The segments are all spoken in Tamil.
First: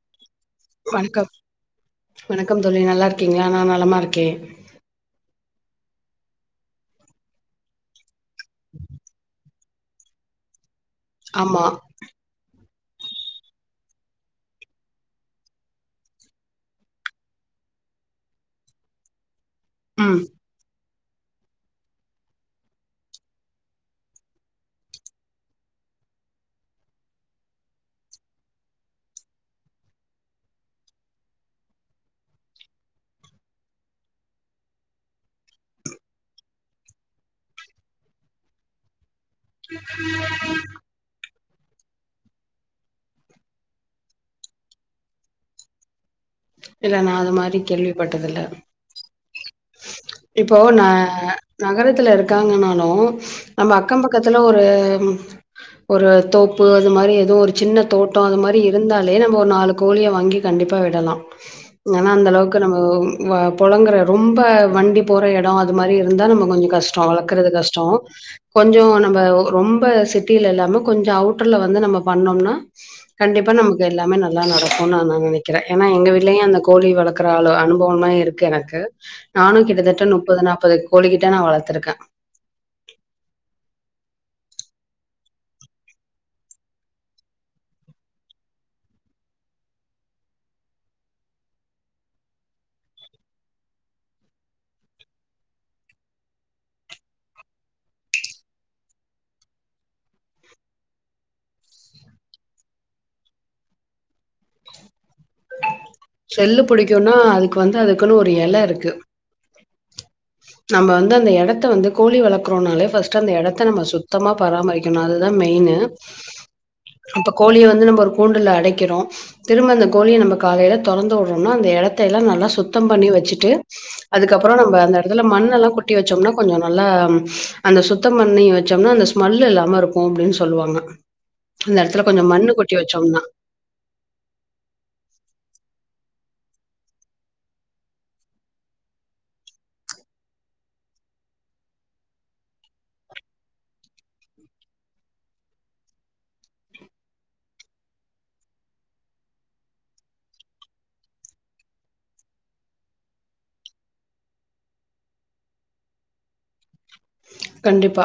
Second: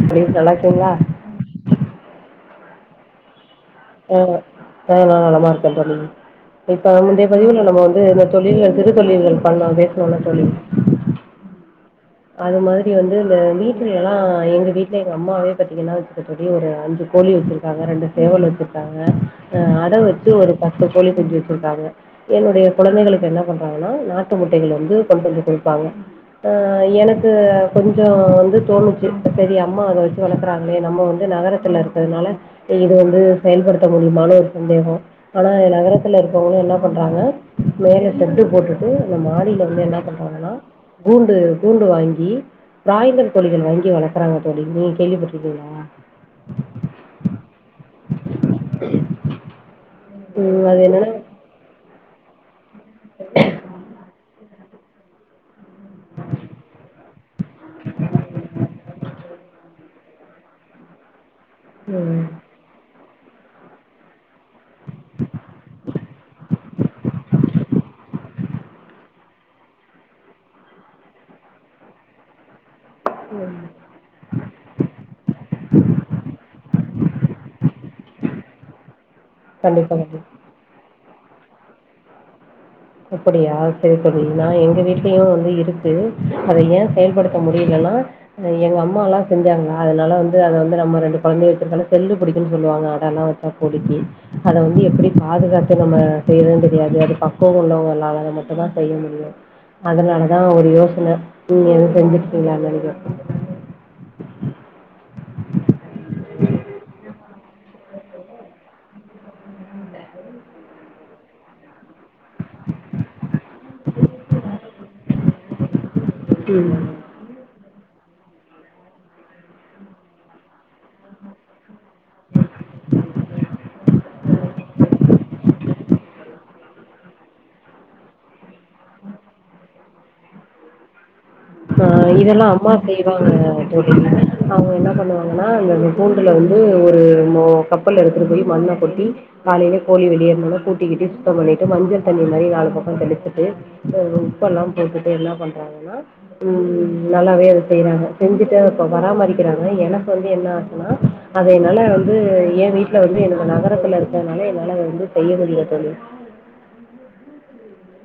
எப்புடி [unintelligible] நடக்குங்கிளா வணக்கம் வணக்கம் தோழி நல்லா இருக்கீங்களா நா நலமா ஆ இருக்கே நாங்களு நல்லமா இரு [unintelligible] இப்ப இன்றய பதிவுல நம்ம வந்து தொழில் இருக்க [unintelligible] பண்ணதே [unintelligible] தோழி ஆமா அது மாரி வந்து இந்த வீட்டல எல்லா எங்க வீட்டுல எங்க அம்மாவே பத்தீங்கன்னா வச்சுக்கோ தோழி ஒரு அஞ்சு கோழி வச்சிருக்காங்க ரெண்டு சேவல் வச்சிருக்காங்க ஆ அடை ம் வெச்சு ஒரு ப கோழி குஞ்சு வச்சிருக்காங்க என்னுடைய கொழந்தைகளுக்கு என்ன பண்றாங்கன்னா நாட்டு முட்டைகள் வந்து கொண்டு வந்து கொடுப்பாங்க அ அ எனக்கு கொஞ்சோ வந்து தோணுச்சு சேரி அம்மா அத வச்சு வளர்க்குறாங்களே நம்ம வந்து நகரத்தில் இருக்கிறதுனால இது வந்து செயல்படுத்த முடியுமானு ஒரு சந்தேகம் ஆனா நகரத்தில் இருக்கவங்களு என்ன பண்ணுறாங்க மேலே செட்டு போட்டுட்டு இந்த மாடியில வந்து என்ன பண்றாங்கன்னா கூண்டு கூண்டு வாங்கி பிராய்லர் கோழிகள் வாங்கி வளர்க்குறாங்க தோழி நீங்க கேள்விப்பட்டிருக்கீங்களா இல்ல நா அது மாரி கேள்விப்பட்டதுல்ல இப்போ ம் அது நா என்னன்னா நகரத்துல இருக் காங்கணா நம்ம அக்கம் பக்கத்ல ஒரு ஒரு தோப்பு அது மாதிரி எதவு ஒரு சின்ன தோட்ட அது மாதிரி இருந்தாலே நம்ம ஒரு நாலு கோழிய வாங்கி கண்டிப்பா விடலா ஏனா ம் அந்த அளவுக்கு நம்ம இவ பொழங்குற ரொம்ப ரொம்ப வண்டி போற இடோ அது மாதிரி இருந்தா நம்ம கொஞ்சோ கஷ்டோ வளக்குறது கஷ்டோ கொஞ்சோ நம்ம ரொம்ப சிட்டியில இல்லாம கொஞ்சோ அவுட்டர்ல வந்து நம்ம பண்ணம்னா கண்டிப்பா நமக்கு எல்லாமே நல்லா நடக்கும்னு நா நா நெனக்குறே ஏன்னா எங்க வீட்லயு அந்த கோழி வளக் க்கற ஆளு அனுபவம்லா இருக்கு எனக்கு நானு கண்டிப்பா கிட்டத்தட்ட கண்டிப்பா. முப்பது நாப்பது கோழி கிட்ட நா வளத்துருக்கே அப்படியா சரி சரி நா எங்க வீட்லயு வந்து இருக்கு அத ஏ செயல்படுத்த முடியலன்னா எங்க அம்மாலா செஞ்சாங்ளா அதனால வந்து அத வந்து நம்ம ரெண்டு கொழந்த இருக்கதால செல்லு பிடிக்குனு சொல்லுவாங்க அதால்லா வச்சா கோழிக்கு அத வந்து எப்டி பாதுகாத்து நம்ம செய்யுறோன்னு தெரியாது அ உள்ளவங்கால அத மட்டு தா செய்ய முடியு அதனாலதா ஒரு யோசன நீங்க எதுவு செஞ்சுட்டுக்கீங்ளா ந செல்லு புடிக்குன்னா அதுக்கு வந்து அதுக்குன்னு ஒரு எல இருக்கு நம்ம வந்து அந்த எடத்த வந்து கோழி வளக்கறோனாலே ஃபஸ்ட்டு அந்த எடத்த நம்ம சுத்தமா பராமரிக்கணு அதுதா மெயினு ம். இப்ப கோழிய வந்து நம்ம கூண்டுல அடைக்குறோ திரும்ப அந்த கோழிய நம்ம காலேல தொறந்து விடுறோம்னா அந்த எடத்த எல்லா நல்லா சுத்தம் பண்ணி வச்சிட்டு அதுக்கப்புறோ நம்ம அந்த எடத்துல மண்ண எல்லா கொட்டி வச்சோம்னா கொஞ்சோ நல்லா அந்த சுத்தம் பண்ணி வச்சோம்னா அந்த ஸ்மெல் இல்லாம இருக்கு அப்டின்னு சொல்லுவாங்க அந்த ஆ எடத்துல கொஞ்சம் இதெல்லா மண்ணு அம்மா கொட்டி வச்சோம்னா. செய்வாங்க தோழி அவுங்க என்ன பண்ணுவாங்கன்னா அந்த கூண்டுல வந்து ஒரு கப்புல்ல எடுத்துகிட்டு போய் மண்ண கொட்டி காலேலே கோழி வெளியேறுன கூட்டிக்கீட்டி சுத்தம் பண்ணிட்டு மஞ்சள் தண்ணி மாதிரி நாலு பக்கோ தெளிச்சுட்டு உப்பெல்லா போட்டுட்டு என்ன பண்றாங்கன்னா உம் நல்லாவே அத செய்றாங்க செஞ்சுட்டு இப்ப பராமரிக்குறாங்க எனக்கு வந்து என்னா ஆகுன்னா அத என்னால வந்து எ வீட்ல வந்து எனக்கு நகரத்துல இருக்கதுனால என்னால வந்து செய்ய முடியல தோழி கண்டிப்பா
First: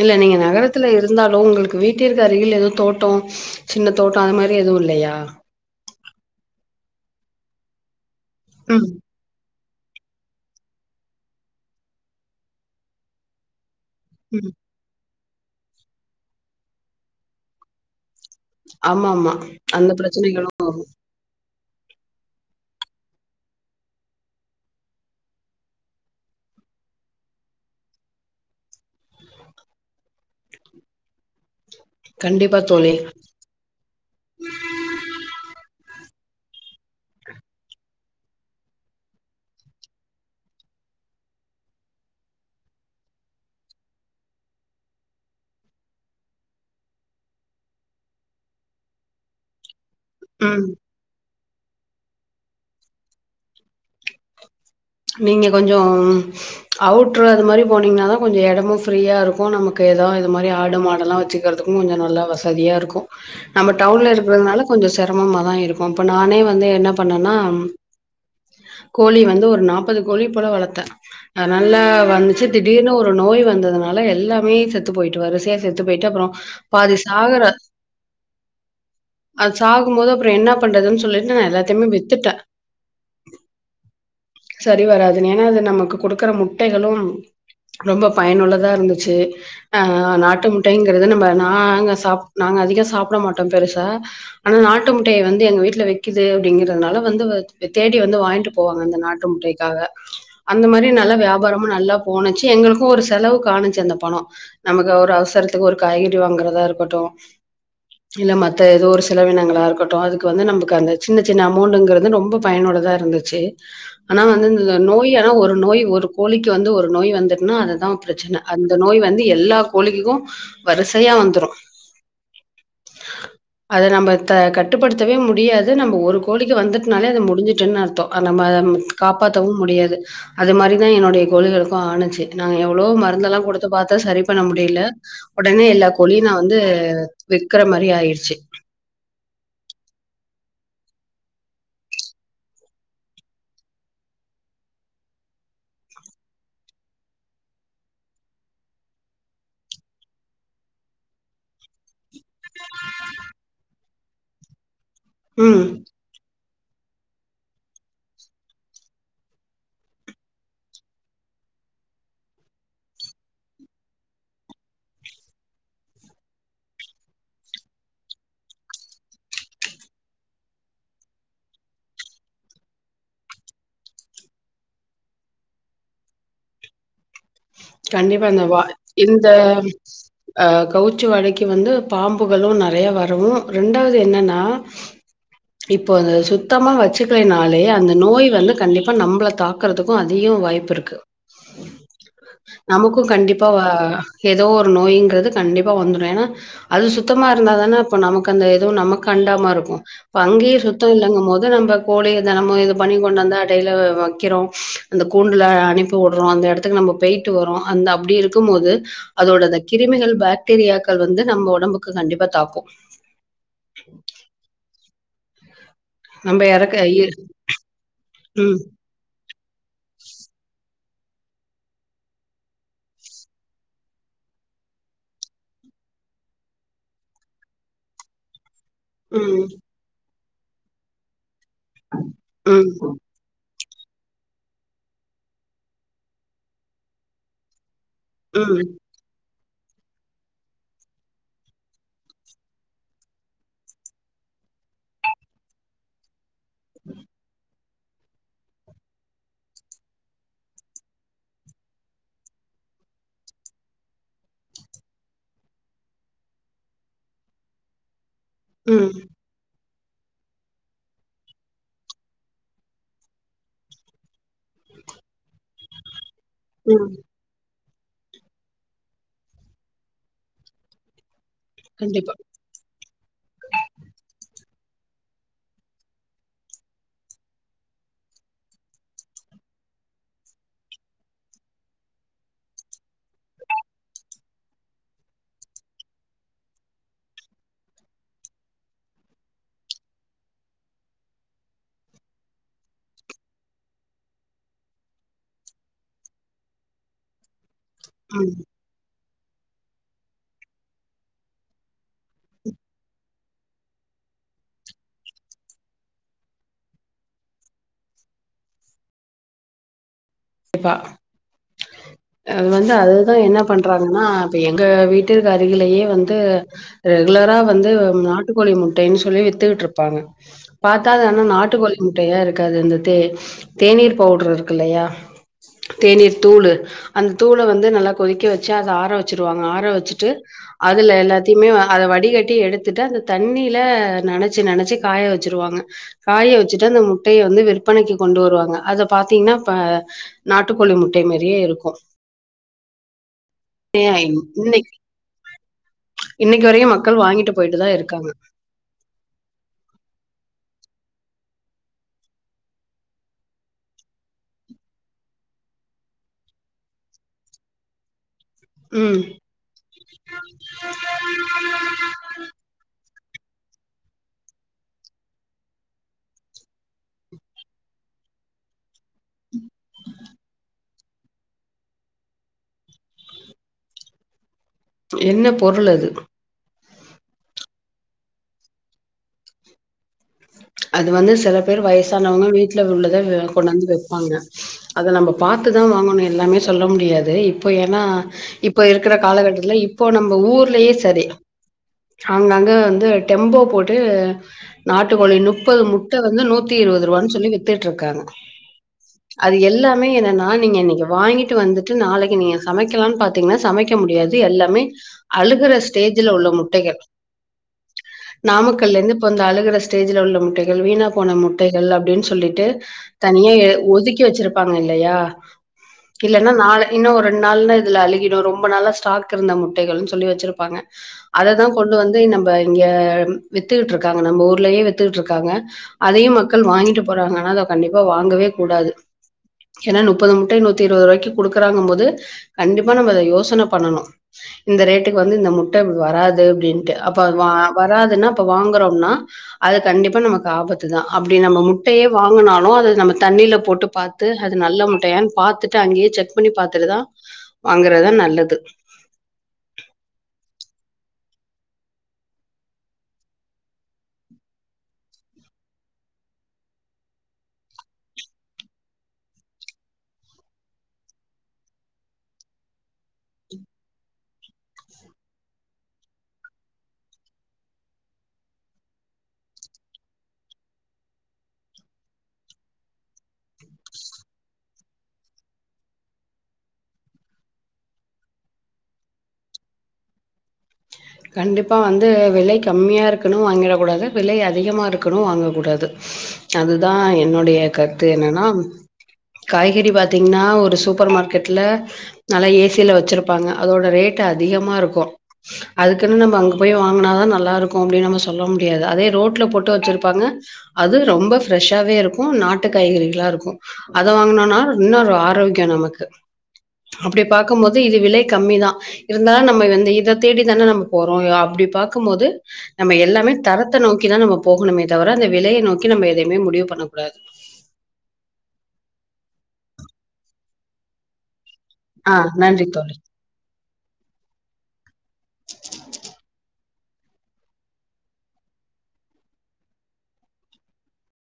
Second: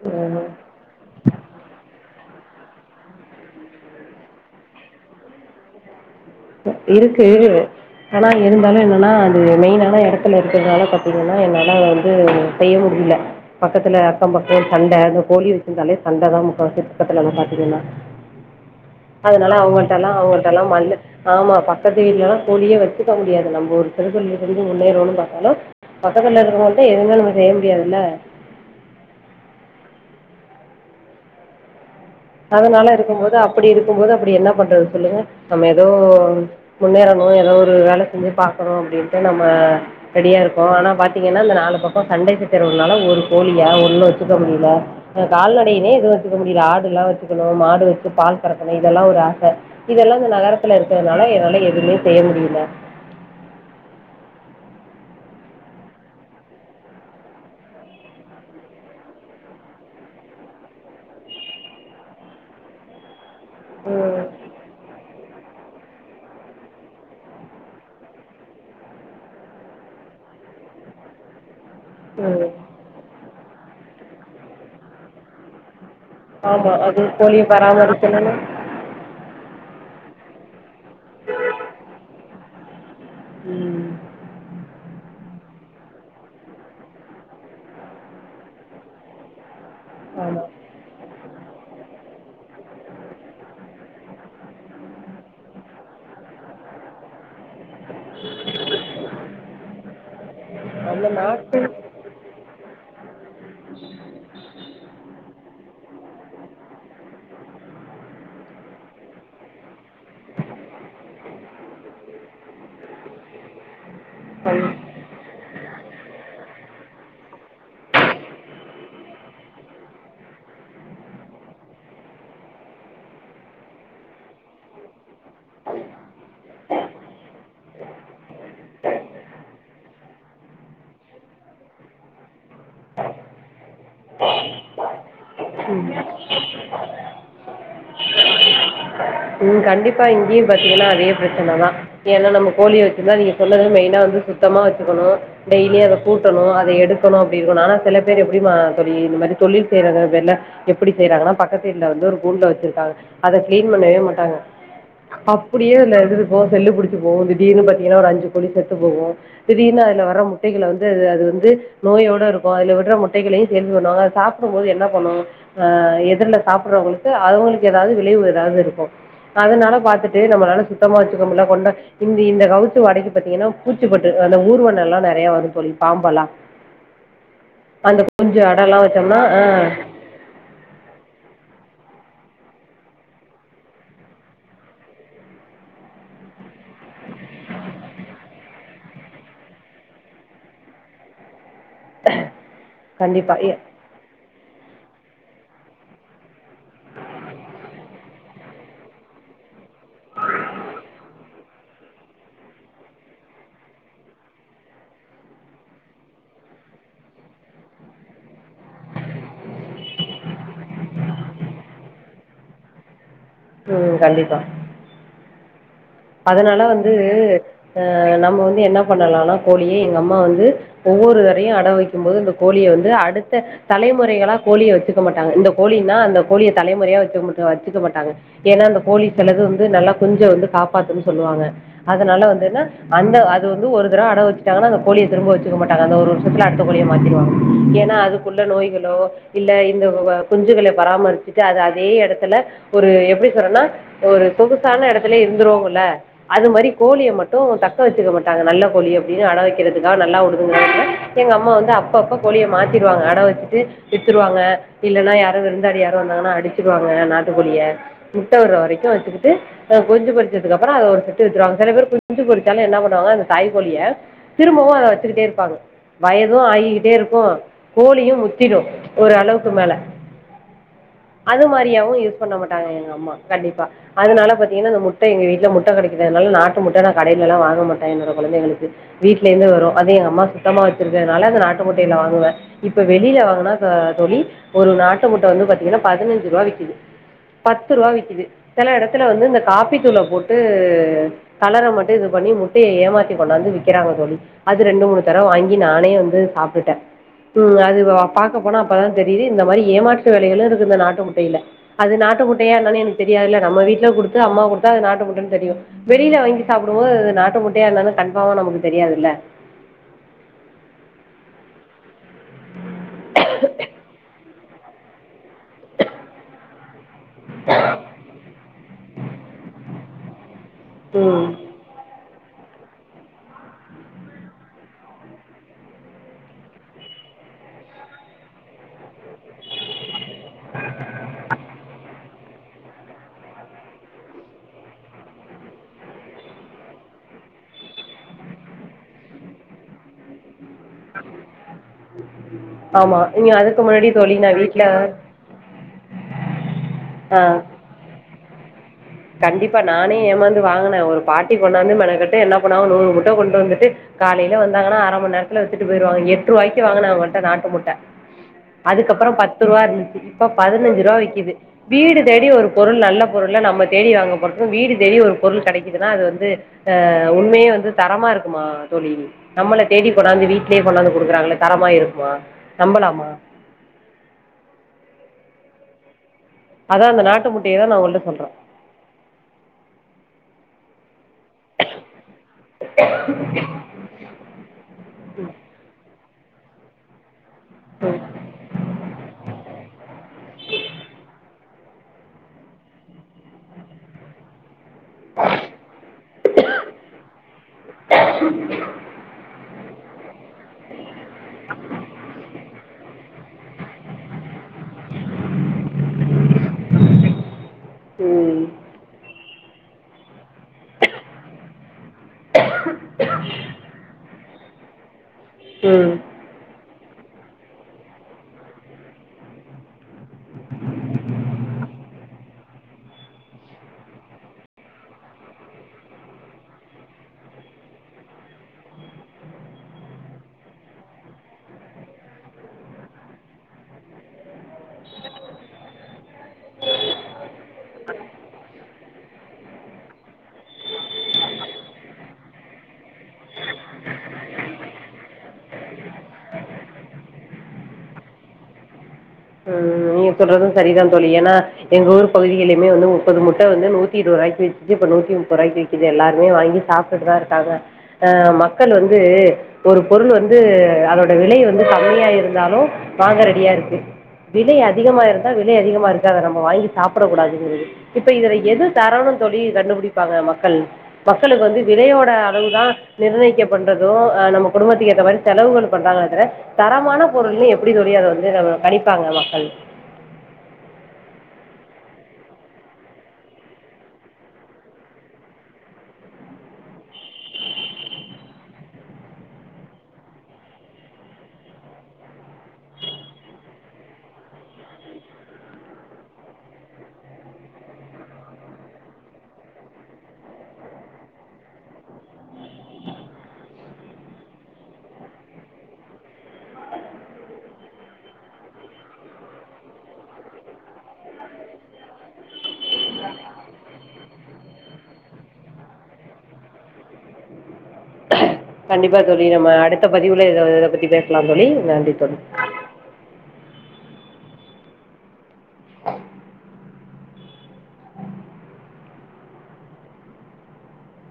இல்ல நீங்க நகரத்துல இருந்தாலு ஓங்களுக்கு வீட்ட இரு அருகில் ஏதவு தோட்டோ சின்ன தோட்டோ அது மாதிரி எதுவு இல்லையா இருக்கு ஆனா இருந்தாலு ம். என்னன்னா அது மெயினான எடத்துல இருக்கதுனால பாத்தீங்கன்னா என்னால வந்து செய்ய முடியல பக்கத்துல அக்கம் ம். பக்கம் சண்ட அது கோழி வச்சிருந்தாலே சண்டதா முக்கவாசி பக்கத்துல ந பாத்தீங்கன்னா ஆமா ஆமா அதனால அந்த அவங்கள்ட்டல்லா பிரச்சனைகளு அவங்கள்ட்டல்லா மல்லு ஆமா பக்கத்து வீட்டலலா கோழியே வச்சுக்க முடியாது நம்ம கெடுத்தல்ல இருந்து முன்னேறுவோன்னு பாத்தாலு பக்கத்ல இருக்கவுங்கிட்ட எதுவுமே நம்ம செய்ய முடியாதுல்ல கண்டிப்பா அதனால தோழி. இருக்கும்போது அப்டி இருக்கும் போது அப்டி என்ன பண்றது சொல்லுங்க நம்ம ஏதோ முன்னேறணு ஏதோ ஒரு வேல செஞ்சு பாக்கணு அப்டின்னுட்டு நம்ம ரெடியா இருக்கோ ஆனா பாத்தீங்கன்னா அந்த நாலு பக்கோ சண்ட சச்சரவுனால ஒரு கோழியா ஒன்னு வச்சுக்க முடியல கால்நடையனே எதுவு வச்சுக்க முடியல ஆடு எல்லா க்கணு மாடு வச்சு பால் கறக்கணு இதெல்லா ஒரு ஆச இதெல்லா இந்த ம். நகரத்துல இருக்கிறதுனால என்னால்லா எதுவுமே செய்ய முடியல நீங்க கொஞ்சம் அவுட்ரு அது மாரி போனீங்கன்னாதா கொஞ்ச எடமு ஃப்ரீயா இருக்கு நமக்கு எதோ இது மாரி ஆடு மாடெலா வச்சுக்கிறதுக்கு கொஞ்சொ நல்லா வசதியா இருக்கு நம்ம டவுன்ல ம் இருக்கறதுனால கொஞ்ச செரமமாதா இரு க்கு அப்ப நானே வந்து என்ன பண்ணேன்னா ம் கோழி வந்து ஒரு நா ப்பது கோழி போல வளத்தே ஆ நல்லா வந்துச்சு ம் திடீர்னு ஒரு நோய் வந்ததுனா ல எல்லாமே செத்து போயிட்டு வரிசையா செத் து போயிட்டு அப்புறோ ஆமா பாதி அது சாகற கோழிய பராமரிக்கணும்னா அது சாகும்போது அப்புறோ என்னா பண்றதுன்னு சொல்லிட்டு நா எல்லாத்தையுமே வித்துட்டே ம் சரி வராதுன்னு ஏன்னா அது நமக்கு குடுக்குற முட்டைகளும் ரொம்ப பயனுள்ளதா இருந்துச்சு ஆ ஆமா நாட்டு முட்டைங்கறது நம்ம நாங்க சாப் நாங்க அதிகோ சாப்ட மாட்டோ பெருசா ஆனா நாட்டு முட்டைய வந்து எங்க வீட்ல வைக்குது அப்டிங்கறதுனால வந்து அ தேடி வந்து வாங்கிட்டு போவாங்க அந்த நா ட்டு முட்டைக்காக அந்த மாரி நல்லா வியாபாரமு நல்லா போனுச்சு எங்களுக்கு ஒரு செலவுக்கு ஆனுச்சு அந்த பணோ நமக்கு ஒரு அவசரத் துக்கு ஒரு காய்கறி வாங்கறதா இருக்கட்டு இல்ல மத்த ஏதோ ஒரு செலவினங்களா இருக்கட்டு அதுக்கு வந்து நம்பக்கு அந்த சின்ன சின்ன அமௌண்டுங்கறது ரொம்ப பயனுள்ளதா இருந்துச்சு ஆனா வந்து இந்த நோய் ஆனா ஒரு நோய் ஒரு கோழிக்கு வந்து ஒரு நோய் வந்துட் ன்னா அதுதா பிரச்சன அந்த நோய் வந்து எல்லா கோழிக்கு வரிசையா வந்துரு அத நம்ம க கட்டுப்படுத் தவே முடியாது நம்ப ஒரு கோழிக்கு வந்துட்னாலே அது முடிஞ்சுட்டுன்னு அர் த்தோ அது நம்ம ம் முடியாது அது மாரிதா என்னுடைய கோழிகளுக்கு ஆனுச்சு நாங்க எவ்ளோ மருந்தெல்லா குடுத்து பாத்தோ சரி பண்ண முடியல உடனே எல்லா கோழியு நா வந்து விக்கிற மாரி ஆயிடுச்சு ம் கண்டிப்பா இங்கயு பாத்தீங்கன்னா அதே பிரச்சனதா ஏன்னா நம்ம கோழி வச்சிருந்தா நீங்க சொன்னது மெயினா வந்து சுத்தமா வச்சுக்கணு டெய்லி அத கூட்டணு அத எடுக்கணு அப்டி இருக்கணு ஆனா சில பேர் எப்டி மா தோழி இந்த மாரி தொழில் செய்றேங்கற பேர்ல எப்பிடி செய்யறாங்கன்னா பக்கத்து வீட்ல வந்து ஒரு கூண்டுல வச்சிருக்காங்க அத கிளீன் பண்ணவே மாட் டாங்க ம் அப்பிடியே அந்த இது இருக்கு செல்லு பிடிச்சி போகு திடீர்னு பாத்தீங்கன்னா ஒரு அஞ்சு கோழி செத்து போகு திடீர்னு அதில வர்ற முட்டைகள வந்து அது அது வந்து நோயோட இருக்கு அதுல விட்ற முட்டைகளையு சேல்ஸ் பண்ணுவாங்க அத சாப்படும் போது என்ன பண்ணு ஆ எதுர்ல சாப்படறவங்களுக்கு அவங்களுக்கு எதாவது விளைவு எதாவது இருக்கு அதனால பாத்துட்டு நம்மளால சுத்தமா வச்சுக்க முடில கொண்ட இந்தி இந்த கவுச்சு வாடைக்கி பாத்தீங்கன்னா பூச்சி பொட்டு அந்த ஊர்வன எல்லா நெறைய வரு தோழி பாம்பெல்லா கண்டிப்பா இந்த வா இந்த ஆ ஆ கவுச்சு வாடைக்கு வந்து பாம்புகளு நெறைய வரு ரெண்டாவது என்னன்னா இப்போ அது சுத்தமா வச்சுக்கலைனாலே அந்த நோய் வந்து கண்டிப்பா நம்பள தாக்குறதுக்கு அதிகோ வாய்ப்பிருக்கு நமக்கு கண்டிப்பா வ எ தோ ஒரு நோய்ங்கிறது கண்டிப்பா வந்துடு ஏன்னா அது சுத்தமா இருந்தாதான அப்ப நமக்கு அந்த எதுவு நமக்கு அண்டாம இருக்கு இப்ப அங்கயே சுத்தோ இல்லங்கும் போது நம்ப கோழிய தெனமு இது பண்ணி கொண்டு வந்த அடைல வ வக்கிறோ அந்த கூண்டுல அனுப்பி விடுறோ அந்த எடத்துக்கு நம்ப போயி ட்டு வரோ அந்த அப்டி இருக்கும் போது அதோட அந்த கிருமிகள் பாக்டீரியாக்கள் வந்து நம்ம ஒடம்புக்கு கண்டிப்பா தாக்கு ம் கண்டிப்பா நம்ம அதனால எறக்க வந்து அ நம்ம வந்து ம் என்ன பண்ணலான்னா கோழியே எங்க அம்மா வந்து ஒவ்வொரு தரையு அடவு வைக்கு போது இந்த கோழிய வந்து அடுத்த தலைமுறைகளா கோழிய வச்சிக்க மாட்டாங்க இந்த கோழின்னா அந்த கோழிய தலைமுறையா வச்ச முட்ட வச்சிக்க மாட்டாங்க ஏன்னா அந்த கோழி செலது ம் வந்து வந்து நல்லா குஞ் ச வந்து காப் பாத்துன்னு சொல்லுவாங்க அதனால வந்துன்னா ம் அந்த அது து ஒரு தடவ அடவு வச்சிடாங்க அந்த கோழிய திரும்ப வச்சிக்க மாட்டாங்க அந்த ஒரு வருஷத்தில அடுத்த கோழிய மாத்திடுவாங்க ன்னா அதுக்குள்ள ம் நோய்களோ இல்ல இந்த வ குஞ்சுகள பராமரிச்சிட்டு அத அதே எடத்துல ஒரு எப்பிடி சொன்னனா ஒரு சொகுசான எடத்லே இருந்துருவங்க இல்ல அது மாரி கோழிய மட்டு தக் க்கவச்சிக மாட்டாங்க நல்ல கோழி அப்பிடின் அட வக்கிறதுகா நல்லா உடுதுங்கன்னா எங்க அம்மா வந்து அப்ப அப்ப கோழிய மாத்திருவாங்க அட வச்சுட்டு வித்துருவாங்க இல்லனா யாரு விருந்தாளி யாரு வந்தாங்னா அடிச்சிருவாங்க நாட்டுக்கோழிய முட்டவுற ம் வரைக்கு ம் வச்சிகிட்டு ஆ குஞ்சி பறிக் த்துக் அப்புறோ ஒரு தட்டு வித்துருவாங்க சில பேர் குஞ்சி பொரிசாலே என்ன பண்ணுவாங்க அந்த தாய்கோழிய திரும்பவு அத வச்சிக்கிட்டே இருப்பாங்க வயது ம் ஆகியிட்டே இருக்கு கோழியு முத்திரு ஒரு அளவுக்கு மேல அது மாரியாவு கண்டிப்பா யூஸ் பண்ணமாட்டாங்க எங்க அம்மா கண்டிப்பா அதனால பத் ஏனா அந் முட் ட்ட எங்க வீட்ல முட்ட கடைகுது அதுனால நாட்டு முட்ட நா கடையிலல்லா வாங்கமாட்டே என்னோட கொழந்தங்களுக்கு வீட்லதே வரு அது எங்க அம்மா சுத்தமா வச்சிர்க்கனால அந்த நாட்டு முட்டையில வாங்குவே இப்ப வெளியில வாங்னா கா தோழி ஒரு நாட்டு முட்ட வந்து பாத்தீங்னா பதினஞ்சிரூவா விக்கிது பத்துரூவா விக்கிது செல எடத்துல வந்து இந்த காப்பி த்தூள போட்டு கலர மட்டு இது பண்ணி முட்டய ஏமாத்தி கொண்டாந்து விக்கிறாங்க தோழி அது ரெண்டு மூணு தடவ வாங்கி நானே வந்து சாப்டுடே ம் அ துவ ம் பாக்க போனா அப்பதா தெரியிது இந்த மாரி ஏமாற்று வேலைகளு இருக்கு இந்த நாட்டு முட்டயில அது நாட்டு முட்டயா என்னனு எனக்கு தெரியா இல்ல நம்ம வீட்ல குடுத்து அம்மா கு த்தா இத நாட்டு முட்டனு தெரியு வெளில வாங்கி சாப்புடு போது அது நாட்டு முட்டயா என்னனு கஃன்பாமா நமக்கு தெரியாதுல்ல சப்பா அது வந்து அதுதா என்ன பண்றாங்கன்னா இப்ப எங்க வீட் ட்டுகு அருகிலேயே வந்து ரெகுலரா வந்து நாட்டுக்கோழி முட்டைன்னு சொல்லி வித்துக்கிட்ருப்பாங்க பாத்தா அது ஆனா ம் நாட்டுக்கோழி முட் ட்டையா இருக்காது இந்த தே தேநீர் பவுட்ர் இருக்கு இல்லையா தேநீர் தூள் அந்த தூள வந்து நல்லா கொதிக்க வச்சி அத ஆற வச்சிருவாங்க ஆற வச்சிட்டு அதுல எல்லாத்தியுமே அத வடிகட் ட்டி எடுத்துட்டு அந்த தண்ணில நெனச்சி நெனச்சி காய வச்சிருவாங்க காய வச்சிட்டு அந்த முட்டய வந்து விற்பனைக்கு கொண்டு வருவாங்க அத பாத்தீங்னா இப்ப நாட்டுக்கோழி முட்டை மேரியே இருக்கு ஆமா நீங்க அதுக்கு முன்னாடி தோழி [unintelligible] நா வீட்ல இன்னக் இன்னகி வரயு மக்கள் ஆ வாங்கிட்டு போயிட்டுதா இருக்காங்க கண்டிப்பா நானே ஏமாந்து வாங்ன ஒரு பாட்டி கொண்டாந்து மெனக்கட்டு என்ன பண்ணாங்க நூறு முட்ட கொண்டு வந்துட்டு காலையில வந்தாங்னா அர மணி நேரத்ல வித்துட்டுபோய்டுவாங்க எட் ரூவாக்கு வாங்ன அவங்கிட்ட நாட்டு முட்ட ம் அதுக்கப்புறோ பத்து ரூவா இருந்துச்சி இப்ப பதினஞ்சு ரூவா விக்கிது வீடு தேடி ஒரு பொருள் நல்ல பொருல நம்ம தேடி வாங்க போறது வீடு தேடி ஒரு பொருள் கிடைக்குதுனா அது வந்து அ உண்யே வந்து தரமா இருக்குமா தோழி நம்மள தேடி கொண்டது வீட்லே கொண்டாந்து குடுக்குறாங்கள தரமா இருக்மா நம்பலாமா என்ன பொருள் அது அதா அந்த நாட்டு முட்டய நா உங்கள்ட சொல்றே அது வந்து சில பேர் வயசானவங்க வீட்ல உள்ளத கொண்டாந்து வைப்பாங்க அத நம்ப பாத்துதா வாங்கணு ல்லாமே சொல்ல முடியாது இப் இப்ப ஏனா இப்ப இருக்ற காலகட்டத்துல இப்போ நம்ம ஊர்லயே சேரி அங்கங்க வந்து டெம்போ போட்டு நாட் ட் கோழி முப்பது முட்ட வந்து நூத்தி இருபது ரூபான்னு சொல்லி வித்துட்டு இருக்காங்க அது எல்லா மே என்ன நா நீங்க இன்னைக்கு வாங்கிட்டு வந்துட்டு நாளைக்கு நீங்க சமைக்கலான் பாத் ன்னா சமைக்க முடியாது எல்லாமே அழுகற ஸ்டேஜ்ல உள்ள முட்டைகள் ம். ம். நாமக்கல்ல இருந்து பொந்த அழுகற ஸ்டேஜ்ல உள்ள முட்டை கள் வீணா போன முட்டைகள் அப்படின்னு சொல்லிட்டு தனியா எ ஒதுக்கி வச்சிருப் வைப்பாங்க இல்லையா ம். இல்லனா நாளை இன்னு ஒரு ரெண்டு நாள் இதுல அழகிடும் ரொம்ப நாளா ஸ்டாக் இருந்த முட்டைகள்னு சொல்லி வச்சிரு ப்பாங்க அத தா கொண்டு வந்து நம் நம்ப இங்க வித்துக்கிட்டு இருக்காங்க நம்ம ஊர் ட்லையு வித்துட்டு இருக்காங்க அதையும் மக்கள் வாங்கிட்டு போறாங்க ஆனா அத கண்டிப்பா வாங்கவே கூடாது ஏனா முப்பது முட்டை நூத்தி இருவது ரூபாய்க்கு கொடுக்கிறாங்க போது கண்டிப்பா நம்ம அத யோசன பண்ணனு இந்த ரேட்டுக்கு வந்து இந்த முட்டை வராது அப்படின்டு அப்போது வா வராதுன்னா அப்ப வாங்குறோம்னா அது கண்டிப்பா நமக்கு ஆபத்துதா அப்படி நம்ம முட்டையே வாங்கினாலு அத நம்ம தண்ணியில போட்டு பார்த்து அது நல்ல முட்டையான்னு பாத்துட்டு அங்கேயே செக் பண்ணி பாத்துட்டுதா வாங்குறதா நல்லது ம் நீங்க சொல்றது சேரிதா தோழி ஏன்னா எங்க ஊர் பகுதியிலுமே வந்து முப்பது முட்டை வந்து நூத்தி இருபது ரூவாக்கு வித்துசு இப்ப நூத்தி முப்பது ரூவாக்கு விக்கிது எல்லாருமே வாங்கி சாப்பிட்டுதா இருக்காங்க ஆ மக்கள் வந்து ஒரு பொருள் வந்து அதோட விலை வந்து கம்மையா இருந்தாலு வாங்க ரெடியா இருக்கு விலை அ அதிகமா இருந்தா விலை அதிகமா இருக்க நம்ம வாங்கி சாப்பிடக்க கூடாதுங்கிறது இப்ப இதுல எது தரனு தோழி கண்டுபிடிப்பாங்க மக்கள் மக்களுக்கு வந்து விலையோட அளவுதா நிர்ணயிக்க பண்றதும் அ நம்ம குடும்பத்துக்கு ஏற்ற மாரி செலவுகள் பண்றாங்க தவற தரமான பொருள் எப்படி தோழி அத வந்து [unintelligible] கணிப்பாங்க மக்கள் கண்டிப்பா வந்து விலை கம்மியா இருக்கணு வாங்கிடக் கூடாது விலை அதிகமா இருக்கணு வாங்க கூடாது அதுதா என்னுடைய கருத்து என்னன்னா காய்கறி பாத்தீங்கன்னா ஒரு சூப்பர் மார்க்கெட்ல நல்லா ஏசியில வச்சிருப்பாங்க அதோட ரேட்டு அதிகமா இருக்கு அதுக்குன்னு நம்ம அங்க போய் வாங்கினாதா நல்லா இருக்கு அப்படின்னு நம்ம சொல்ல முடியாது அதே ரோட்ல போட்டு வச்சிருப்பாங்க அது ரொம்ப ஃப்ரெஷ்ஷாவே இருக்கு நாட்டு காய்கறிகளா இருக்கு அத வாங்கினோம்னா இன்னொரு ஆரோக்கிய நமக்கு அப்படி பாக்கும்போது இது விலை கம்மி தா இருந்தாலு நம்ம இந்த இத தேடி தானே நம்ம போறோ அப்படி பாார்க்கபோது நம்ம எல்லாமே தரத்த நோக்கிதா நம்ம போகணுமே தவிர அந்த விலையை நோக்கி நம்ம எதையுமே முடிவு பண்ணக்கூடாது கண்டிப்பா தோழி நம்ம அடுத்த பதிவுல எத இத பத்தி பேசலா ஆ நன்றி தோழி [inaudible] ஆஹ